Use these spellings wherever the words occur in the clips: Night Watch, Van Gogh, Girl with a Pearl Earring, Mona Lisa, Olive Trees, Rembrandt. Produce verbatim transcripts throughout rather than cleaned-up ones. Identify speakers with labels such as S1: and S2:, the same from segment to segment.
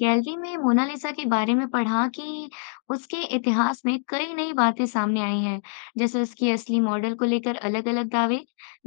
S1: Gallery में Mona Lisa के बारे में पढ़ा कि उसके इतिहास में कई नई बातें सामने आई हैं, जैसे उसकी असली मॉडल को लेकर अलग-अलग दावे।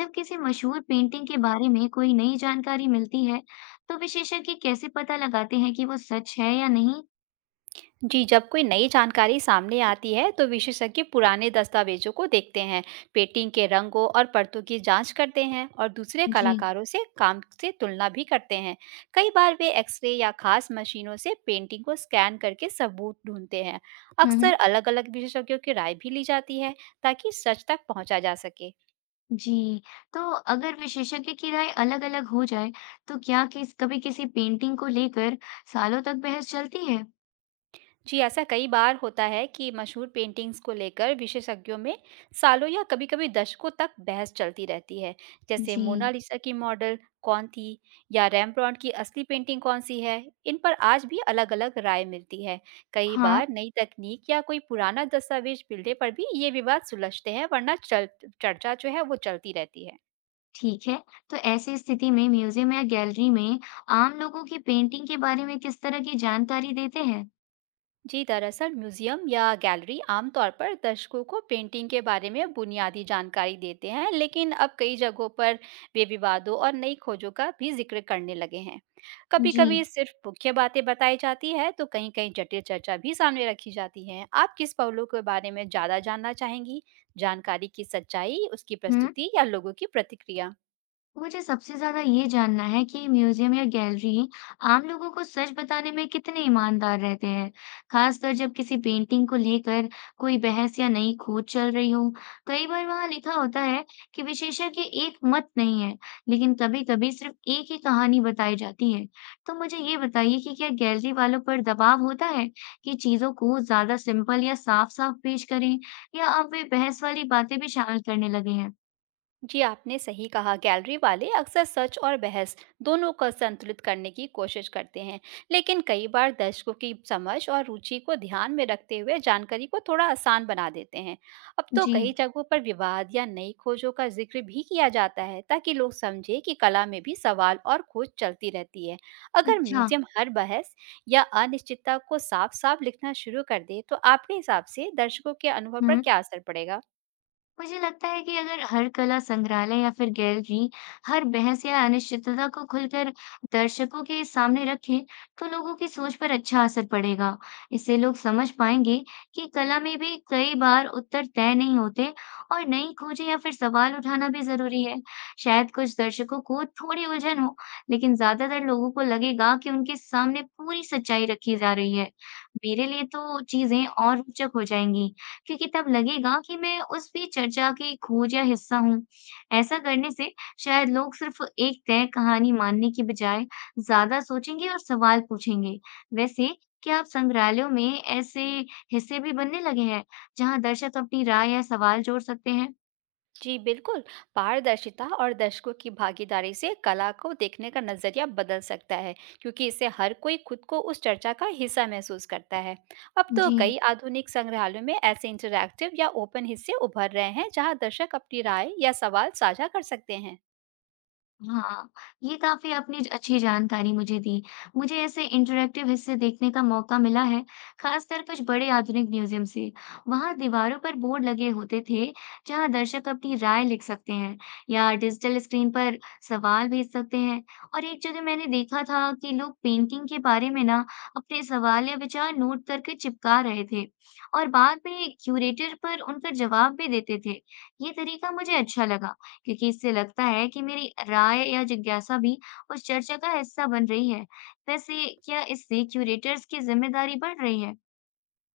S1: जब किसी मशहूर पेंटिंग के बारे में कोई नई जानकारी मिलती है, तो विशेषज्ञ कैसे पता लगाते हैं कि वो सच है या नहीं?
S2: जी, जब कोई नई जानकारी सामने आती है तो विशेषज्ञ पुराने दस्तावेजों को देखते हैं, पेंटिंग के रंगों और परतों की जांच करते हैं और दूसरे
S1: जी।
S2: कलाकारों से काम से तुलना भी करते हैं। कई बार वे एक्सरे या खास मशीनों से पेंटिंग को स्कैन करके सबूत ढूंढते हैं।
S1: हम्म
S2: अक्सर
S1: हम्म।
S2: अलग-अलग विशेषज्ञों की राय भी ली जाती है ताकि सच तक पहुंचा जा सके।
S1: जी, तो अगर विशेषज्ञ की राय अलग-अलग हो जाए, तो क्या किस कभी किसी पेंटिंग को लेकर सालों तक बहस चलती है?
S2: जी, ऐसा कई बार होता है कि मशहूर पेंटिंग्स को लेकर विशेषज्ञों में सालों या कभी-कभी दशकों तक बहस चलती रहती है। जैसे
S1: जी।
S2: मोनालिसा की मॉडल कौन थी या रैम्ब्रांड की असली पेंटिंग कौन-सी है, इन पर आज भी अलग-अलग राय मिलती है। कई
S1: हाँ।
S2: बार नई तकनीक या कोई पुराना दस्तावेज मिलने पर भी ये विवाद सुलझते हैं, वरना चल चर्चा जो है वो चलती रहती है।
S1: ठीक है। तो ऐसी स्थिति में म्यूजियम या गैलरी में आम लोगों की पेंटिंग के बारे में किस तरह की जानकारी देते हैं?
S2: जी दरअसल म्यूजियम या गैलरी आमतौर पर दर्शकों को पेंटिंग के बारे में बुनियादी जानकारी देते हैं, लेकिन अब कई जगहों पर वे विवादों और नई खोजों का भी जिक्र करने लगे हैं। कभी
S1: जी।
S2: कभी सिर्फ मुख्य बातें बताई जाती है तो कहीं कहीं जटिल चर्चा भी सामने रखी जाती है। आप किस पहलू के बारे में ज़्यादा जानना चाहेंगी? जानकारी की सच्चाई, उसकी प्रस्तुति या लोगों की प्रतिक्रिया?
S1: मुझे सबसे ज्यादा ये जानना है कि म्यूजियम या गैलरी आम लोगों को सच बताने में कितने ईमानदार रहते हैं, खासकर जब किसी पेंटिंग को लेकर कोई बहस या नई खोज चल रही हो। कई बार वहां लिखा होता है कि विशेषज्ञ एक मत नहीं है, लेकिन कभी-कभी सिर्फ एक ही कहानी बताई जाती है। तो मुझे ये बताइए कि क्या गैलरी वालों पर दबाव होता है कि चीजों को ज्यादा सिंपल या साफ-साफ पेश करें, या अब वे बहस वाली बातें भी शामिल करने लगे हैं?
S2: जी, आपने सही कहा। गैलरी वाले अक्सर सच और बहस दोनों को संतुलित करने की कोशिश करते हैं, लेकिन कई बार दर्शकों की समझ और रुचि को ध्यान में रखते हुए जानकारी को थोड़ा आसान बना देते हैं। अब तो
S1: जी,
S2: कई जगहों पर विवाद या नई खोजों का जिक्र भी किया जाता है, ताकि लोग समझे कि कला में भी सवाल और खोज चलती रहती है। अगर
S1: अच्छा।
S2: म्यूजियम हर बहस या अनिश्चितता को साफ साफ लिखना शुरू कर दे तो आपके हिसाब से दर्शकों के अनुभव पर
S1: हम्म
S2: क्या असर पड़ेगा?
S1: मुझे लगता है कि अगर हर कला संग्रहालय या फिर गैलरी हर बहस या अनिश्चितता को खुलकर दर्शकों के सामने रखे, तो लोगों की सोच पर अच्छा असर पड़ेगा। इससे लोग समझ पाएंगे कि कला में भी कई बार उत्तर तय नहीं होते और नई खोजें या फिर सवाल उठाना भी जरूरी है। शायद कुछ दर्शकों को थोड़ी उलझन हो, लेकिन ज्यादातर लोगों को लगेगा कि उनके सामने पूरी सच्चाई रखी जा रही है। मेरे लिए तो चीजें और रोचक हो जाएंगी। क्योंकि तब लगेगा कि मैं उस भी चर्चा की खोज या हिस्सा हूँ। ऐसा करने से शायद लोग सिर्फ एक तय कहानी मानने की बजाय ज़्यादा सोचेंगे और सवाल पूछेंगे। वैसे क्या आप संग्रहालयों में ऐसे हिस्से भी बनने लगे हैं, जहाँ दर्शक अपनी राय या सवाल जोड़ सकते हैं?
S2: जी बिल्कुल, पारदर्शिता और दर्शकों की भागीदारी से कला को देखने का नज़रिया बदल सकता है, क्योंकि इससे हर कोई खुद को उस चर्चा का हिस्सा महसूस करता है। अब तो
S1: जी।
S2: कई आधुनिक संग्रहालयों में ऐसे इंटरैक्टिव या ओपन हिस्से उभर रहे हैं, जहां दर्शक अपनी राय या सवाल साझा कर सकते हैं।
S1: हाँ, ये काफ़ी आपने ज अच्छी जानकारी मुझे दी। मुझे ऐसे इंटरैक्टिव हिस्से देखने का मौका मिला है, खासकर कुछ बड़े आधुनिक म्यूज़ियम से। वहाँ दीवारों पर बोर्ड लगे होते थे, जहाँ दर्शक अपनी राय लिख सकते हैं या डिजिटल स्क्रीन पर सवाल भेज सकते हैं। और एक जगह मैंने देखा था कि लोग पेंटिंग के बारे में ना अपने सवाल या विचार नोट करके चिपका रहे थे और बाद में क्यूरेटर पर उनका जवाब भी देते थे। ये तरीका मुझे अच्छा लगा। क्योंकि इससे लगता है कि मेरी राय या जिज्ञासा भी उस चर्चा का हिस्सा बन रही है। वैसे क्या इससे क्यूरेटर्स की जिम्मेदारी बढ़ रही है?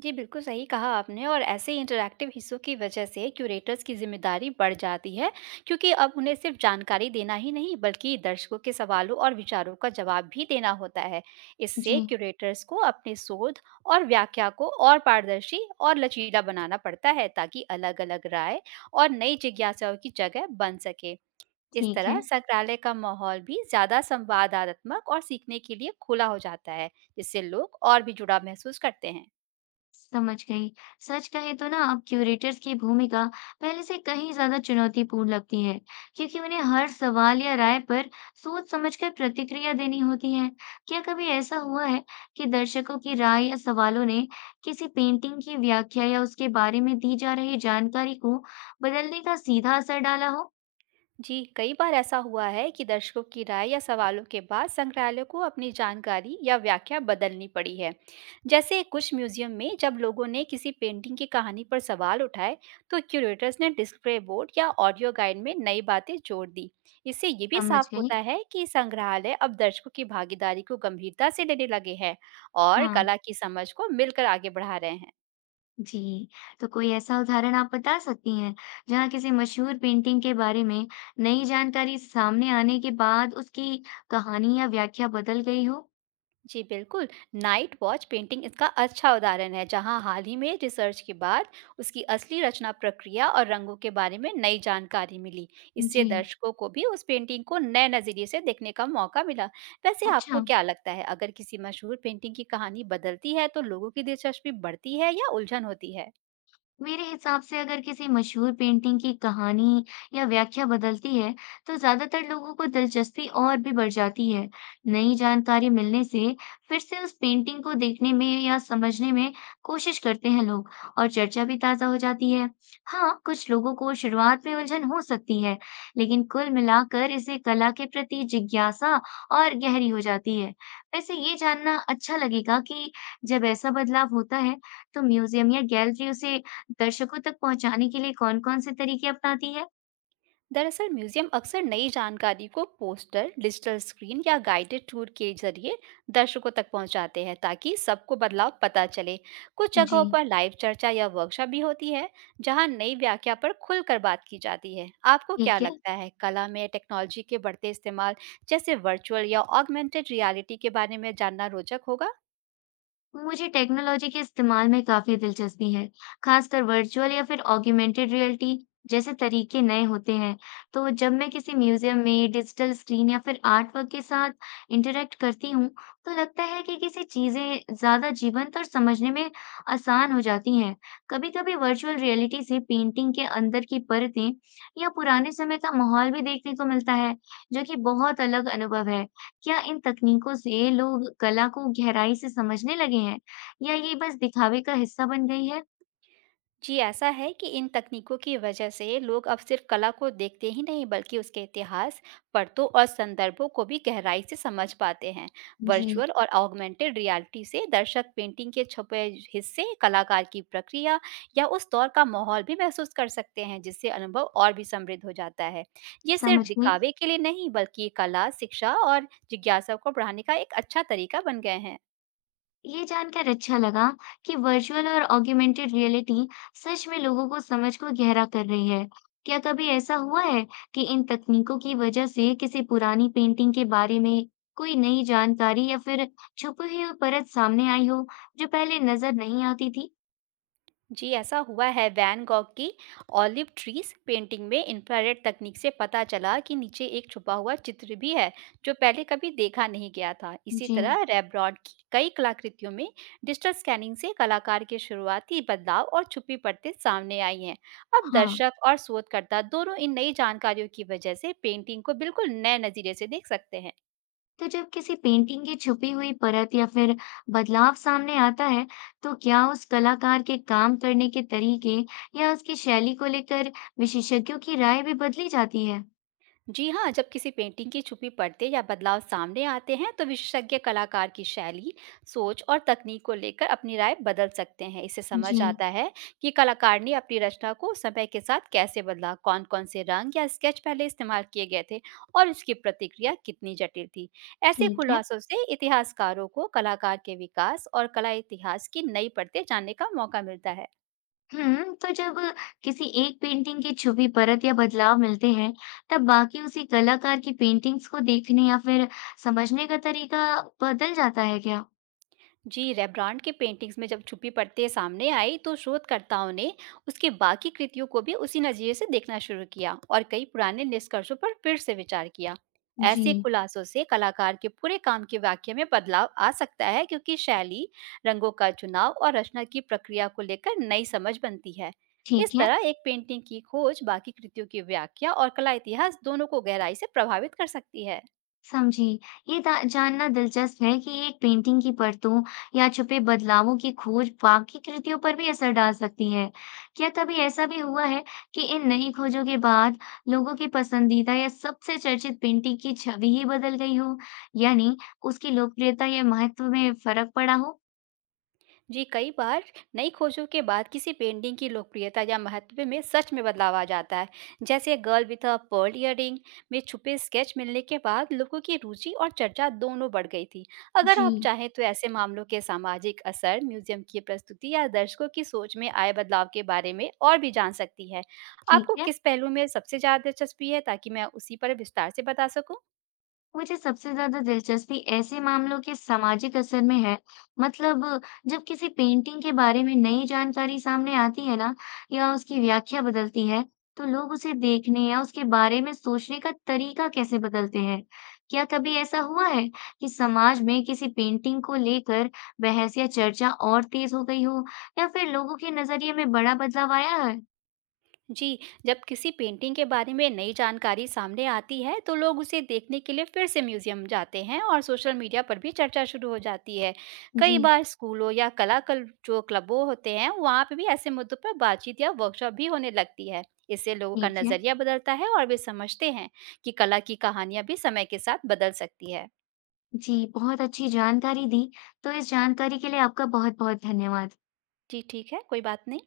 S2: जी, बिल्कुल सही कहा आपने। और ऐसे इंटरैक्टिव हिस्सों की वजह से क्यूरेटर्स की ज़िम्मेदारी बढ़ जाती है, क्योंकि अब उन्हें सिर्फ जानकारी देना ही नहीं बल्कि दर्शकों के सवालों और विचारों का जवाब भी देना होता है। इससे
S1: जी,
S2: क्यूरेटर्स को अपने शोध और व्याख्या को और पारदर्शी और लचीला बनाना पड़ता है, ताकि अलग-अलग राय और नई जिज्ञासाओं की जगह बन सके। इस
S1: ठीक
S2: तरह
S1: है।
S2: संग्रहालय का माहौल भी ज़्यादा संवादात्मक और सीखने के लिए खुला हो जाता है, जिससे लोग और भी जुड़ाव महसूस करते हैं।
S1: समझ गई। सच कहें तो ना अब क्यूरेटर्स की भूमिका पहले से कहीं ज़्यादा चुनौतीपूर्ण लगती है, क्योंकि उन्हें हर सवाल या राय पर सोच समझकर प्रतिक्रिया देनी होती है। क्या कभी ऐसा हुआ है कि दर्शकों की राय या सवालों ने किसी पेंटिंग की व्याख्या या उसके बारे में दी जा रही जानकारी को बदलने का सीधा असर डाला हो?
S2: जी, कई बार ऐसा हुआ है कि दर्शकों की राय या सवालों के बाद संग्रहालय को अपनी जानकारी या व्याख्या बदलनी पड़ी है। जैसे कुछ म्यूजियम में जब लोगों ने किसी पेंटिंग की कहानी पर सवाल उठाए तो क्यूरेटर्स ने डिस्प्ले बोर्ड या ऑडियो गाइड में नई बातें जोड़ दी। इससे ये भी
S1: समझ
S2: साफ होता
S1: गई।
S2: है कि संग्रहालय अब दर्शकों की भागीदारी को गंभीरता से लेने लगे हैं और
S1: हाँ।
S2: कला की समझ को मिलकर आगे बढ़ा रहे हैं।
S1: जी। तो कोई ऐसा उदाहरण आप बता सकती हैं जहाँ किसी मशहूर पेंटिंग के बारे में नई जानकारी सामने आने के बाद उसकी कहानी या व्याख्या बदल गई हो?
S2: जी बिल्कुल, नाइट वॉच पेंटिंग इसका अच्छा उदाहरण है, जहां हाल ही में रिसर्च के बाद उसकी असली रचना प्रक्रिया और रंगों के बारे में नई जानकारी मिली। इससे
S1: जी,
S2: दर्शकों को भी उस पेंटिंग को नए नज़रिए से देखने का मौका मिला। वैसे आपको
S1: अच्छा।
S2: क्या लगता है, अगर किसी मशहूर पेंटिंग की कहानी बदलती है, तो लोगों की दिलचस्पी बढ़ती है या उलझन होती है?
S1: मेरे हिसाब से अगर किसी मशहूर पेंटिंग की कहानी या व्याख्या बदलती है, तो ज्यादातर लोगों को दिलचस्पी और भी बढ़ जाती है। नई जानकारी मिलने से फिर से उस पेंटिंग को देखने में या समझने में कोशिश करते हैं लोग और चर्चा भी ताजा हो जाती है। हाँ, कुछ लोगों को शुरुआत में उलझन हो सकती है, लेकिन कुल मिलाकर इसे कला के प्रति जिज्ञासा और गहरी हो जाती है। वैसे ये जानना अच्छा लगेगा कि जब ऐसा बदलाव होता है, तो म्यूजियम या गैलरी उसे दर्शकों तक पहुँचाने के लिए कौन-कौन से तरीके अपनाती है?
S2: दरअसल म्यूजियम अक्सर नई जानकारी को पोस्टर, डिजिटल स्क्रीन या गाइडेड टूर के जरिए दर्शकों तक पहुंचाते हैं, ताकि सबको बदलाव पता चले। कुछ जगहों
S1: जी,
S2: पर लाइव चर्चा या वर्कशॉप भी होती है, जहां नई व्याख्या पर खुलकर बात की जाती है। आपको क्या
S1: ठीक है।
S2: लगता है, कला में टेक्नोलॉजी के बढ़ते इस्तेमाल जैसे वर्चुअल या ऑगमेंटेड रियलिटी के बारे में जानना रोचक होगा?
S1: मुझे टेक्नोलॉजी के इस्तेमाल में काफ़ी दिलचस्पी है, खासकर वर्चुअल या फिर ऑगमेंटेड रियलिटी जैसे तरीके नए होते हैं। तो जब मैं किसी म्यूज़ियम में डिजिटल स्क्रीन या फिर आर्टवर्क के साथ इंटरेक्ट करती हूँ, तो लगता है कि किसी चीज़ें ज़्यादा जीवंत और समझने में आसान हो जाती हैं। कभी-कभी वर्चुअल रियलिटी से पेंटिंग के अंदर की परतें या पुराने समय का माहौल भी देखने को मिलता है, जो कि बहुत अलग अनुभव है। क्या इन तकनीकों से लोग कला को गहराई से समझने लगे हैं या ये बस दिखावे का हिस्सा बन गई है?
S2: जी, ऐसा है कि इन तकनीकों की वजह से लोग अब सिर्फ कला को देखते ही नहीं बल्कि उसके इतिहास, परतों और संदर्भों को भी गहराई से समझ पाते हैं।
S1: जी,
S2: वर्चुअल और ऑगमेंटेड रियलिटी से दर्शक पेंटिंग के छुपे हिस्से, कलाकार की प्रक्रिया या उस दौर का माहौल भी महसूस कर सकते हैं, जिससे अनुभव और भी समृद्ध हो जाता है। ये सिर्फ
S1: समझ गई।
S2: दिखावे के लिए नहीं बल्कि कला, शिक्षा और जिज्ञासा को बढ़ाने का एक अच्छा तरीका बन गए हैं।
S1: ये जानकर अच्छा लगा कि वर्चुअल और ऑगमेंटेड रियलिटी सच में लोगों को समझ को गहरा कर रही है। क्या कभी ऐसा हुआ है कि इन तकनीकों की वजह से किसी पुरानी पेंटिंग के बारे में कोई नई जानकारी या फिर छुपी हुई परत सामने आई हो जो पहले नजर नहीं आती थी?
S2: जी, ऐसा हुआ है। वैन गॉग की ऑलिव ट्रीज पेंटिंग में इंफ्रारेड तकनीक से पता चला कि नीचे एक छुपा हुआ चित्र भी है, जो पहले कभी देखा नहीं गया था। इसी
S1: जी,
S2: तरह रेब्रॉड की कई कलाकृतियों में डिजिटल स्कैनिंग से कलाकार के शुरुआती बदलाव और छुपी परतें सामने आई हैं। अब
S1: हाँ।
S2: दर्शक और शोधकर्ता दोनों इन नई जानकारियों की वजह से पेंटिंग को बिल्कुल नए नज़रिए से देख सकते हैं।
S1: तो जब किसी पेंटिंग की छुपी हुई परत या फिर बदलाव सामने आता है, तो क्या उस कलाकार के काम करने के तरीके या उसकी शैली को लेकर विशेषज्ञों की राय भी बदली जाती है?
S2: जी हाँ, जब किसी पेंटिंग की छुपी परतें या बदलाव सामने आते हैं, तो विशेषज्ञ कलाकार की शैली, सोच और तकनीक को लेकर अपनी राय बदल सकते हैं। इससे
S1: जी,
S2: समझ आता है कि कलाकार ने अपनी रचना को समय के साथ कैसे बदला, कौन-कौन से रंग या स्केच पहले इस्तेमाल किए गए थे और इसकी प्रतिक्रिया कितनी जटिल थी। ऐसे
S1: ठीक है।
S2: खुलासों से इतिहासकारों को कलाकार के विकास और कला इतिहास की नई परतें जानने का मौका मिलता है।
S1: हम्म, तो जब किसी एक पेंटिंग की छुपी परत या बदलाव मिलते हैं, तब बाकी उसी कलाकार की पेंटिंग्स को देखने या फिर समझने का तरीका बदल जाता है क्या?
S2: जी, रेब्रांड के पेंटिंग्स में जब छुपी परतें सामने आई तो शोधकर्ताओं ने उसके बाकी कृतियों को भी उसी नज़रिए से देखना शुरू किया और कई पुराने निष्कर्षों पर फिर से विचार किया।
S1: जी,
S2: ऐसे खुलासों से कलाकार के पूरे काम की व्याख्या में बदलाव आ सकता है, क्योंकि शैली, रंगों का चुनाव और रचना की प्रक्रिया को लेकर नई समझ बनती है। इस
S1: ठीक है।
S2: तरह एक पेंटिंग की खोज बाकी कृतियों की व्याख्या और कला इतिहास दोनों को गहराई से प्रभावित कर सकती है।
S1: समझी। ये दा जानना दिलचस्प है कि एक पेंटिंग की परतों या छुपे बदलावों की खोज बाकी कृतियों पर भी असर डाल सकती है। क्या कभी ऐसा भी हुआ है कि इन नई खोजों के बाद लोगों की पसंदीदा या सबसे चर्चित पेंटिंग की छवि ही बदल गई हो, यानी उसकी लोकप्रियता या महत्व में फर्क पड़ा हो?
S2: जी, कई बार नई खोजों के बाद किसी पेंटिंग की लोकप्रियता या महत्व में सच में बदलाव आ जाता है। जैसे girl with a pearl earring में छुपे स्केच मिलने के बाद लोगों की रुचि और चर्चा दोनों बढ़ गई थी। अगर आप
S1: जी,
S2: चाहें तो ऐसे मामलों के सामाजिक असर, म्यूजियम की प्रस्तुति या दर्शकों की सोच में आए बदलाव के बारे में और भी जान सकती है।
S1: ठीक
S2: आपको
S1: है।
S2: किस पहलू में सबसे ज़्यादा दिलचस्पी है, ताकि मैं उसी पर विस्तार से बता सकूं?
S1: मुझे सबसे ज्यादा दिलचस्पी ऐसे मामलों के सामाजिक असर में है। मतलब, जब किसी पेंटिंग के बारे में नई जानकारी सामने आती है ना, या उसकी व्याख्या बदलती है, तो लोग उसे देखने या उसके बारे में सोचने का तरीका कैसे बदलते हैं? क्या कभी ऐसा हुआ है कि समाज में किसी पेंटिंग को लेकर बहस या चर्चा और तेज हो गई हो या फिर लोगों के नजरिए में बड़ा बदलाव आया है?
S2: जी, जब किसी पेंटिंग के बारे में नई जानकारी सामने आती है, तो लोग उसे देखने के लिए फिर से म्यूज़ियम जाते हैं और सोशल मीडिया पर भी चर्चा शुरू हो जाती है।
S1: जी,
S2: कई बार स्कूलों या कला कल जो क्लबों होते हैं, वहाँ पे भी ऐसे मुद्दों पर बातचीत या वर्कशॉप भी होने लगती है। इससे लोगों का
S1: ठीक है।
S2: नज़रिया बदलता है और वे समझते हैं कि कला की कहानियाँ भी समय के साथ बदल सकती है।
S1: जी, बहुत अच्छी जानकारी दी। तो इस जानकारी के लिए आपका बहुत बहुत धन्यवाद।
S2: जी, ठीक है, कोई बात नहीं।